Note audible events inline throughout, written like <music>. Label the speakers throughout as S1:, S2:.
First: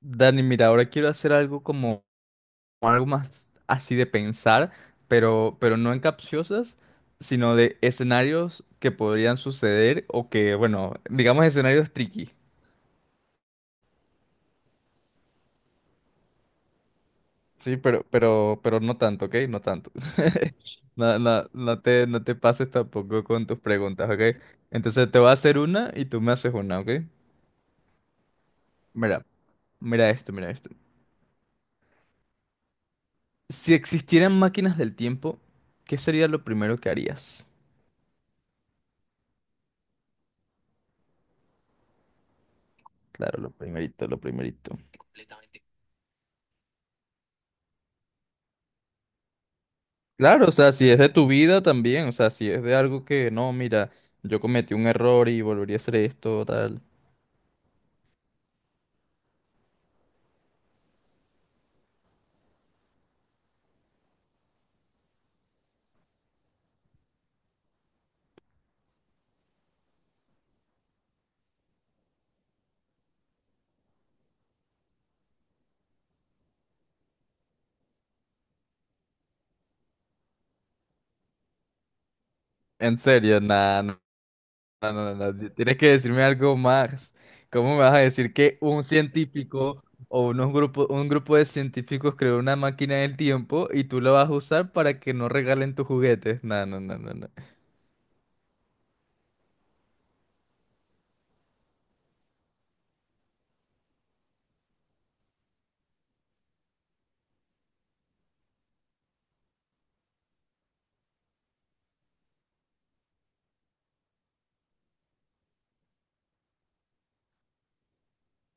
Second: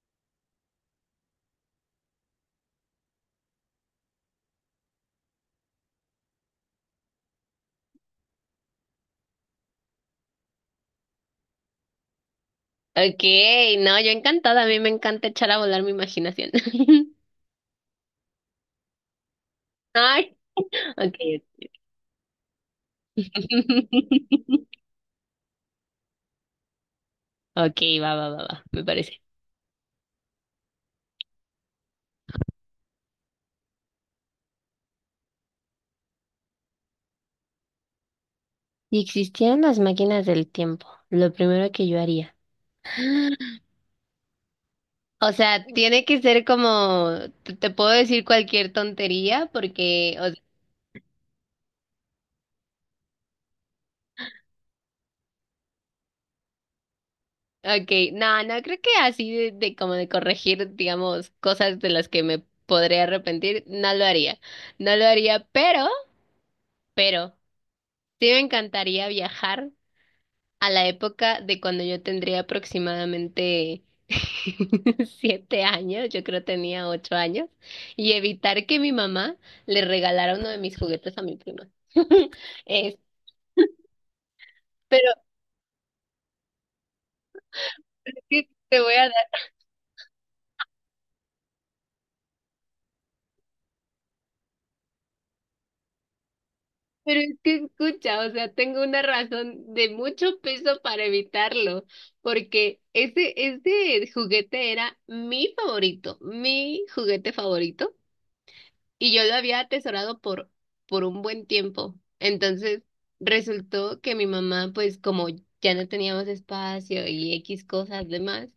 S1: Dani, mira, ahora quiero hacer algo como algo más así de pensar, pero no en capciosas, sino de escenarios que podrían suceder o que, bueno, digamos escenarios tricky.
S2: Ok, no, yo encantada, a mí me encanta echar a volar mi imaginación. <laughs>
S1: Sí, pero no tanto, ¿ok? No tanto.
S2: Ay,
S1: <laughs>
S2: ok.
S1: No te pases tampoco con tus preguntas, ¿ok?
S2: <laughs>
S1: Entonces te voy a hacer una y tú me haces una, ¿ok?
S2: Ok, va, va, va, va, me parece.
S1: Mira, mira esto. Si existieran máquinas del tiempo, ¿qué sería lo primero que harías?
S2: Si existieran las máquinas del tiempo, lo primero que yo haría.
S1: Claro, lo
S2: <gasps>
S1: primerito, lo primerito.
S2: O sea, tiene que ser como, te puedo decir cualquier tontería porque, o
S1: Claro, o sea, si es de tu vida también, o sea, si es de algo que no, mira, yo cometí un error y volvería a hacer esto, tal.
S2: sea, ok, no, no, creo que así de como de corregir, digamos, cosas de las que me podría arrepentir, no lo haría, no lo haría, pero, sí me encantaría viajar a la época de cuando yo tendría aproximadamente <laughs> 7 años, yo creo tenía 8 años, y evitar que mi mamá le regalara uno de mis juguetes a mi prima. Es,
S1: En serio, nada, no, no,
S2: pero
S1: no, no, no, tienes que decirme algo más. ¿Cómo me vas a
S2: es
S1: decir
S2: que
S1: que
S2: te
S1: un
S2: voy a dar,
S1: científico o un grupo de científicos creó una máquina del tiempo y tú la vas a usar para que no regalen tus juguetes? No, no, no, no,
S2: pero
S1: no.
S2: es que escucha, o sea, tengo una razón de mucho peso para evitarlo, porque ese juguete era mi favorito, mi juguete favorito. Y yo lo había atesorado por un buen tiempo. Entonces, resultó que mi mamá, pues como ya no teníamos espacio y X cosas demás,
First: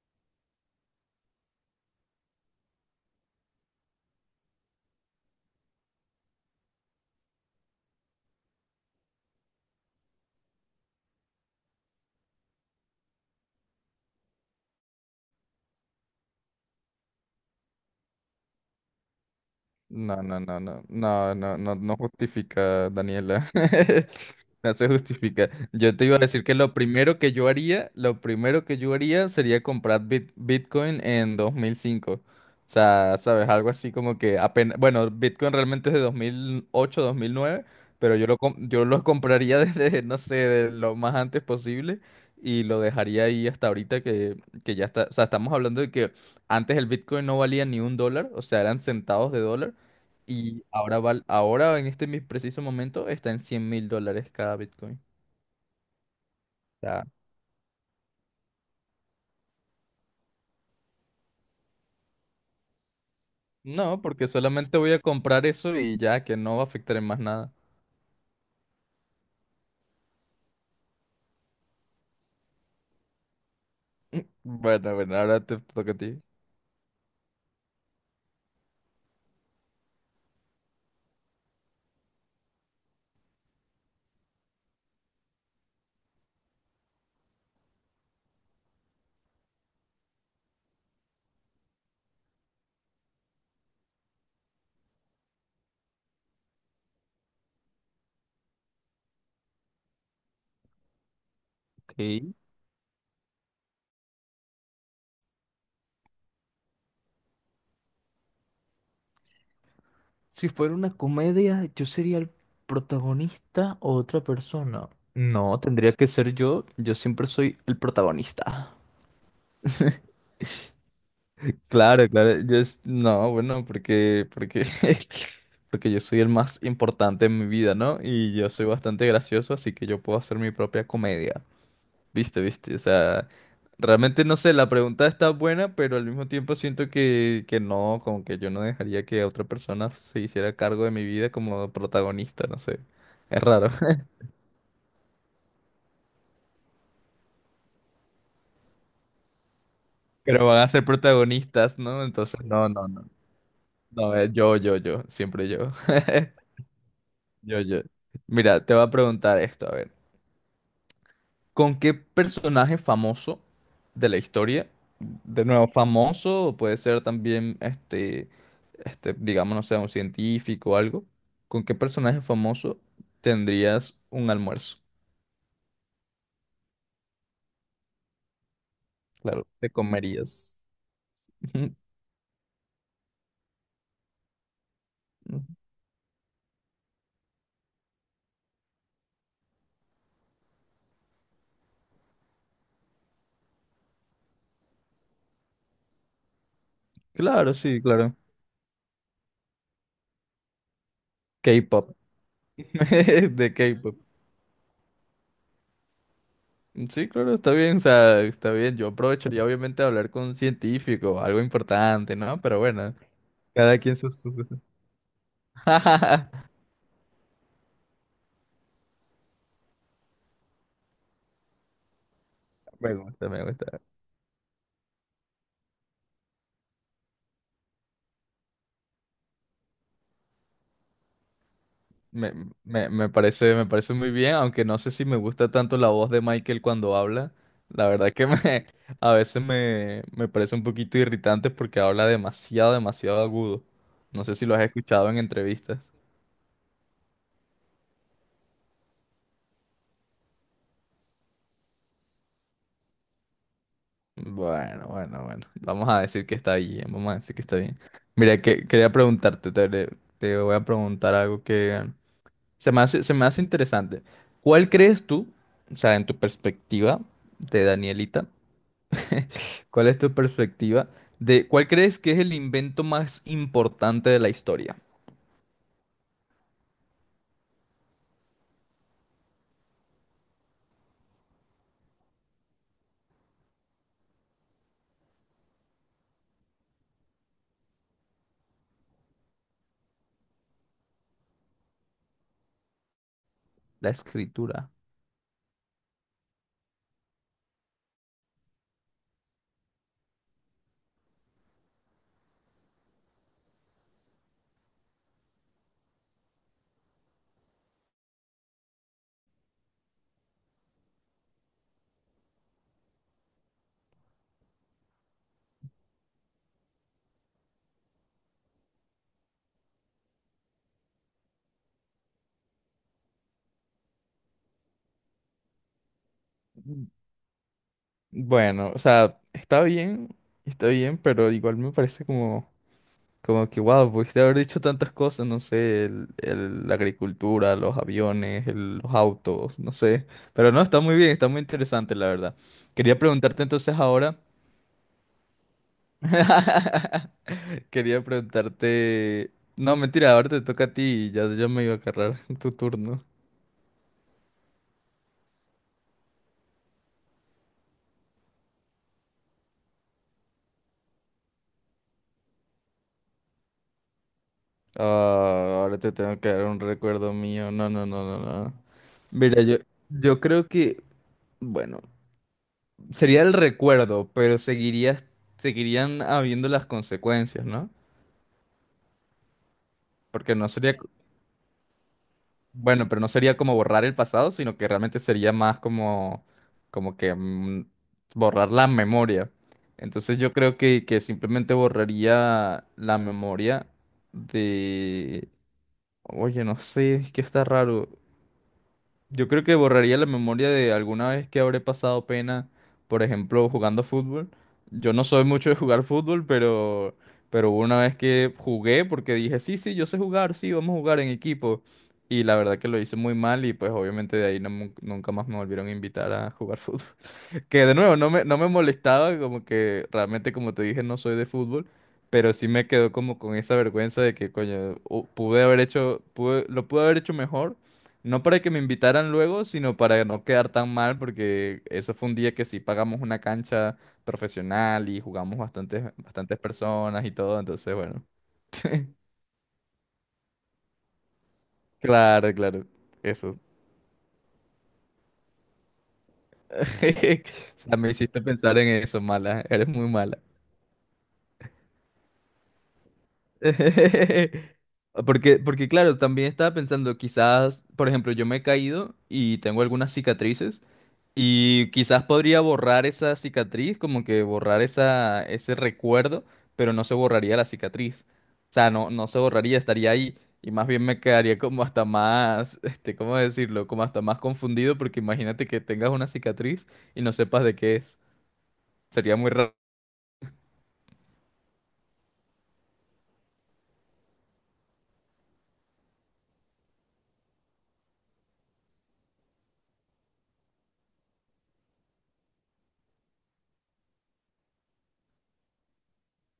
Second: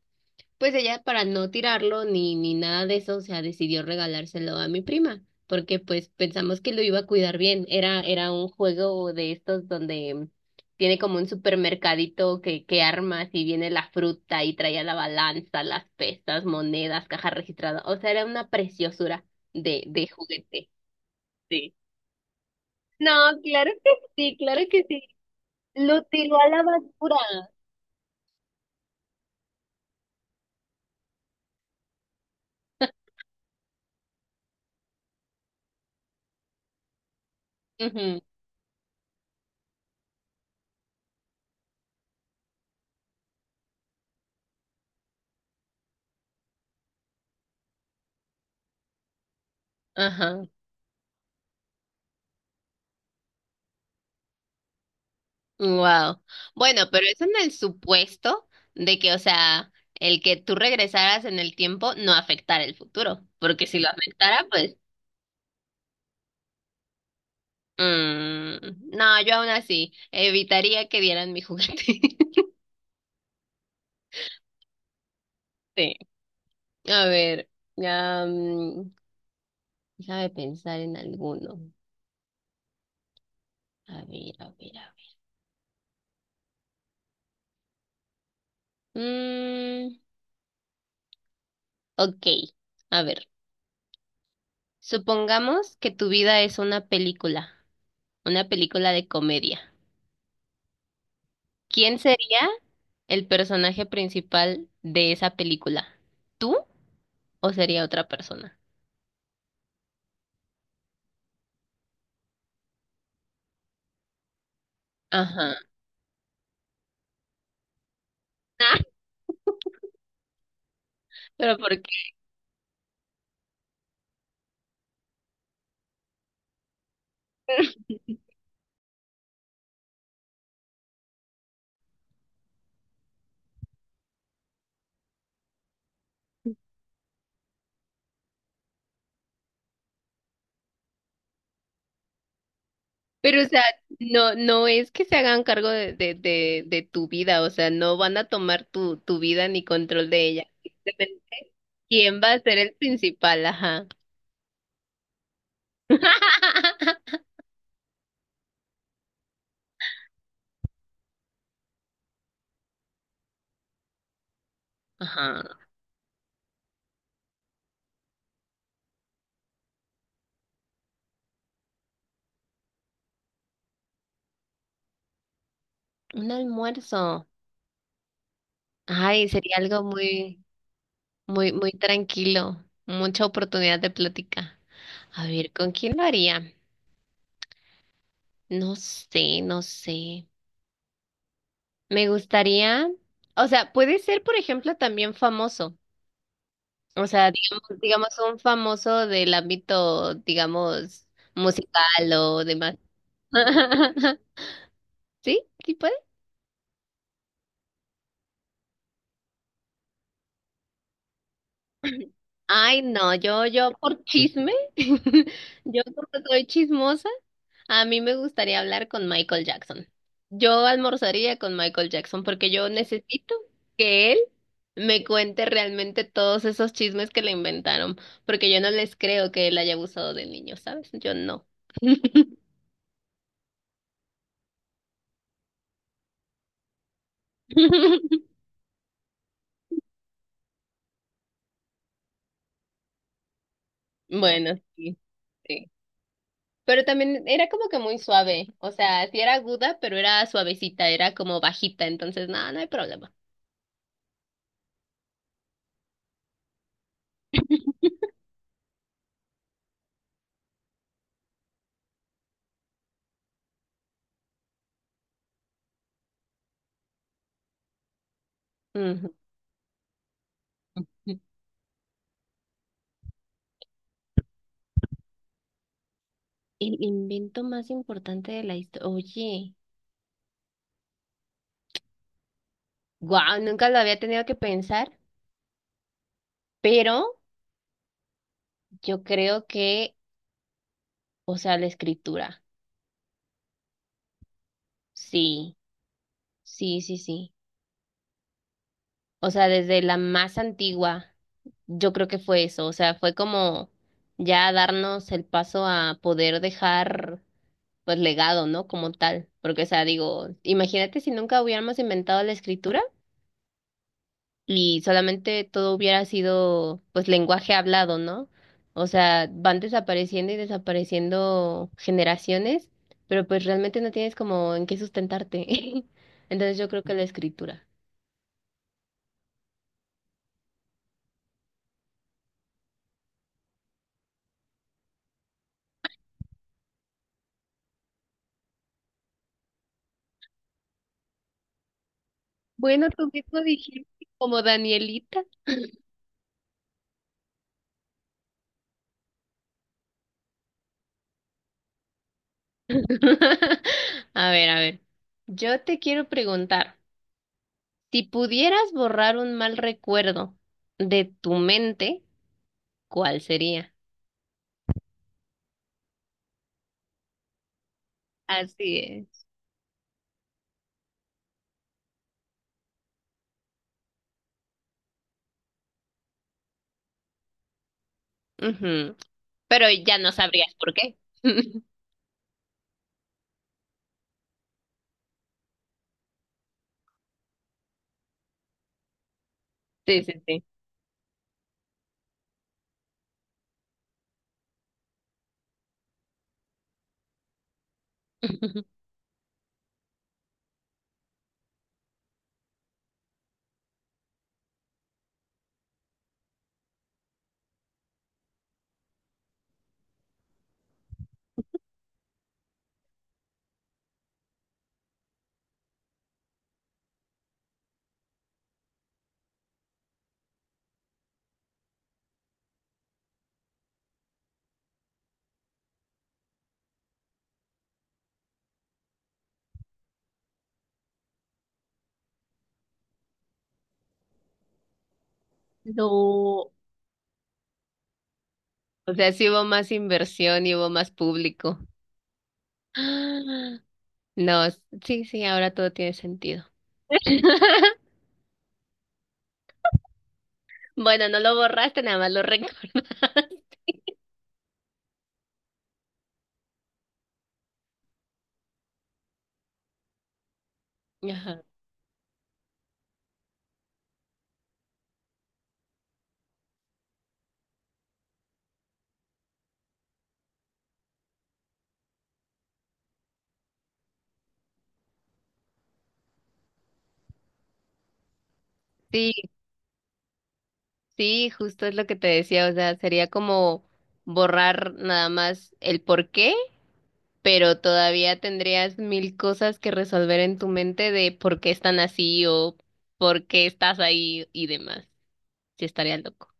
S2: pues ella para no tirarlo ni nada de eso, o sea, decidió regalárselo a mi prima, porque pues pensamos que lo iba a cuidar bien. Era un juego de estos donde tiene como un supermercadito que armas y viene la fruta y traía la balanza, las pesas, monedas, caja registrada. O sea, era una preciosura de
S1: No, no, no,
S2: juguete.
S1: no, no, no,
S2: Sí.
S1: no, no justifica,
S2: No,
S1: Daniela.
S2: claro que sí,
S1: <laughs>
S2: claro
S1: No
S2: que
S1: se
S2: sí.
S1: justifica. Yo
S2: Lo
S1: te iba a
S2: tiró
S1: decir
S2: a
S1: que
S2: la
S1: lo
S2: basura.
S1: primero que yo haría, lo primero que yo haría sería comprar Bitcoin en 2005. O sea, sabes, algo así como que apenas, bueno, Bitcoin realmente es de 2008, 2009, pero
S2: Ujú.
S1: yo lo compraría <laughs> desde, no sé, de lo más antes posible y lo dejaría ahí hasta ahorita que ya está, o sea, estamos hablando de que antes el Bitcoin no valía ni un dólar, o sea, eran centavos de dólar.
S2: Ajá.
S1: Y ahora, ahora en este preciso momento está en $100.000 cada Bitcoin.
S2: Wow.
S1: O
S2: Bueno, pero
S1: sea,
S2: es en el supuesto de que, o sea, el que tú regresaras en el tiempo no afectara el futuro, porque si lo
S1: no, porque
S2: afectara, pues,
S1: solamente voy a comprar eso y ya, que no va a afectar en más nada.
S2: no, yo aún así evitaría que dieran mi juguete. <laughs>
S1: Bueno, bueno, ahora te toca
S2: Sí.
S1: a ti.
S2: A ver, ya, déjame pensar en alguno. A ver, a ver, a ver. Mm, ok, a ver. Supongamos que tu vida es una película de comedia. ¿Quién
S1: Ok.
S2: sería el personaje principal de esa película? ¿Tú o sería otra persona?
S1: Si fuera una comedia, ¿yo sería el protagonista o otra persona?
S2: Ajá.
S1: No, tendría que ser yo. Yo siempre soy el protagonista.
S2: Ah, ¿pero por qué?
S1: Claro, claro. No, bueno, porque <laughs> porque yo soy el más importante en mi vida, ¿no? Y yo soy bastante gracioso, así que yo puedo hacer mi propia comedia. Viste, viste. O sea, realmente no sé, la pregunta está buena, pero al mismo tiempo siento que no, como que yo no dejaría que otra persona se hiciera cargo de mi vida como protagonista, no sé.
S2: Pero,
S1: Es
S2: o sea,
S1: raro. <laughs>
S2: no, no es que se hagan cargo de tu vida, o sea, no van a tomar tu, tu vida ni control de ella.
S1: Pero van a ser
S2: Simplemente,
S1: protagonistas, ¿no?
S2: ¿quién va a
S1: Entonces,
S2: ser
S1: no,
S2: el
S1: no, no.
S2: principal? Ajá.
S1: No, yo, siempre yo. <laughs>
S2: <laughs>
S1: Yo, yo. Mira, te voy a preguntar esto, a ver. ¿Con qué personaje famoso de la historia?
S2: Ajá.
S1: De nuevo, famoso, o puede ser también digamos, no sé, un científico o algo. ¿Con qué personaje famoso tendrías un almuerzo?
S2: Un almuerzo. Ay,
S1: Claro,
S2: sería
S1: te
S2: algo muy...
S1: comerías. <laughs>
S2: muy, muy
S1: Ujú,
S2: tranquilo, mucha oportunidad de plática. A
S1: ujú.
S2: ver, ¿con quién lo haría? No sé, no sé. Me gustaría, o sea, puede ser, por ejemplo, también famoso. O sea,
S1: Claro,
S2: digamos,
S1: sí,
S2: digamos
S1: claro.
S2: un famoso del ámbito, digamos,
S1: K-pop.
S2: musical o demás.
S1: <laughs> De K-pop.
S2: <laughs> ¿Sí? ¿Sí?
S1: Sí, claro, está bien, o sea, está bien. Yo aprovecharía obviamente hablar con un científico, algo importante, ¿no? Pero
S2: Ay,
S1: bueno.
S2: no, yo
S1: Cada quien
S2: por
S1: sus
S2: chisme,
S1: gustos.
S2: <laughs> yo porque soy
S1: <laughs>
S2: chismosa, a mí me gustaría hablar con Michael Jackson. Yo almorzaría con Michael Jackson porque yo
S1: Me gusta,
S2: necesito
S1: me gusta.
S2: que él me cuente realmente todos esos chismes que le inventaron, porque yo no les creo que él haya abusado de niños, ¿sabes? Yo no.
S1: Me, me parece muy bien, aunque no sé si me gusta tanto la voz de Michael cuando habla. La verdad
S2: <laughs>
S1: que me, <laughs> a veces me, me parece un poquito irritante porque habla demasiado, demasiado agudo. No sé si
S2: Bueno,
S1: lo has
S2: sí,
S1: escuchado en
S2: sí.
S1: entrevistas.
S2: Pero también era como que muy suave, o sea, sí era aguda, pero era suavecita, era como bajita, entonces nada, no hay problema.
S1: Bueno, bueno, bueno. Vamos a decir que está bien, vamos a decir que está bien. Mira, quería preguntarte, te voy a preguntar algo que se me hace, se me hace interesante. ¿Cuál crees tú, o sea, en tu perspectiva de Danielita,
S2: Ujú.
S1: <laughs> cuál es tu perspectiva de cuál crees que es el invento más importante de la historia?
S2: El invento más importante de la historia. Oye, wow, nunca lo había tenido que pensar, pero yo creo que, o sea, la escritura.
S1: La escritura.
S2: Sí, sí, sí, sí. O sea, desde la más antigua, yo creo que fue eso. O sea, fue como ya darnos el paso a poder dejar, pues, legado, ¿no? Como tal. Porque, o sea, digo, imagínate si nunca hubiéramos inventado la escritura. Y solamente todo hubiera sido pues lenguaje hablado, ¿no? O sea, van desapareciendo y desapareciendo generaciones, pero pues realmente no tienes como en qué sustentarte. <laughs> Entonces yo creo que la escritura.
S1: Bueno, o sea, está bien, pero igual me parece como, como que, wow, pudiste haber dicho tantas cosas, no sé, la agricultura, los aviones, los autos, no sé. Pero no, está muy bien, está muy interesante, la verdad.
S2: Bueno,
S1: Quería
S2: tú mismo
S1: preguntarte entonces
S2: dijiste
S1: ahora.
S2: como Danielita.
S1: Quería preguntarte. No, mentira, ahora te toca a ti y ya yo me iba a agarrar <laughs> tu turno.
S2: <laughs> A ver, a ver. Yo te quiero preguntar, si pudieras borrar un mal recuerdo de tu mente, ¿cuál sería?
S1: Ah, ahora te tengo que dar un recuerdo mío. No, no, no, no, no.
S2: Así es.
S1: Mira, yo creo que, bueno, sería el recuerdo, pero seguiría, seguirían habiendo las consecuencias, ¿no?
S2: Ujú. Pero ya no
S1: Porque no
S2: sabrías por
S1: sería.
S2: qué. <laughs>
S1: Bueno, pero no sería como borrar el pasado, sino que realmente sería más como, como que borrar la memoria.
S2: Sí,
S1: Entonces
S2: sí,
S1: yo
S2: sí.
S1: creo que simplemente borraría la memoria de... Oye, no sé, es que está raro.
S2: <laughs>
S1: Yo creo que borraría la memoria de alguna vez que habré pasado pena, por ejemplo, jugando fútbol. Yo no soy mucho de jugar fútbol, pero hubo una vez que jugué porque dije, sí, sí, yo sé jugar, sí, vamos a jugar en equipo. Y la verdad que lo hice muy mal y pues obviamente de ahí nunca más me volvieron a invitar a jugar <laughs> fútbol. Que de nuevo, no me molestaba, como que realmente, como te dije, no soy de fútbol, pero sí me quedó como con esa vergüenza de que, coño, pude haber hecho, lo pude haber hecho mejor, no para que me invitaran luego, sino para no quedar tan mal, porque eso fue un día que sí pagamos una cancha profesional y jugamos bastantes, bastantes
S2: No,
S1: personas y todo, entonces, bueno,
S2: o sea, sí hubo más inversión y hubo más público. <gasps>
S1: claro, claro, eso.
S2: Ah, no, sí, sí, ahora todo tiene sentido.
S1: <laughs> O
S2: <laughs>
S1: sea, me hiciste pensar en eso, mala, eres muy mala.
S2: Bueno, no lo borraste, nada más lo <laughs> recuerdas.
S1: <laughs> Porque, porque claro, también estaba pensando, quizás, por ejemplo, yo me he caído y tengo algunas cicatrices
S2: Ajá.
S1: y quizás podría borrar esa cicatriz, como que borrar esa, ese recuerdo, pero no se borraría la cicatriz. O sea, no, no se borraría, estaría ahí y más bien me quedaría como hasta más, <laughs> este, ¿cómo decirlo? Como hasta más confundido porque imagínate que tengas una cicatriz y no sepas de qué es.
S2: Sí,
S1: Sería muy raro.
S2: sí, justo es lo que te decía, o sea, sería como borrar nada más el por qué, pero todavía tendrías mil cosas que resolver en tu mente de por qué están así o por qué estás ahí y demás. Sí, estaría loco.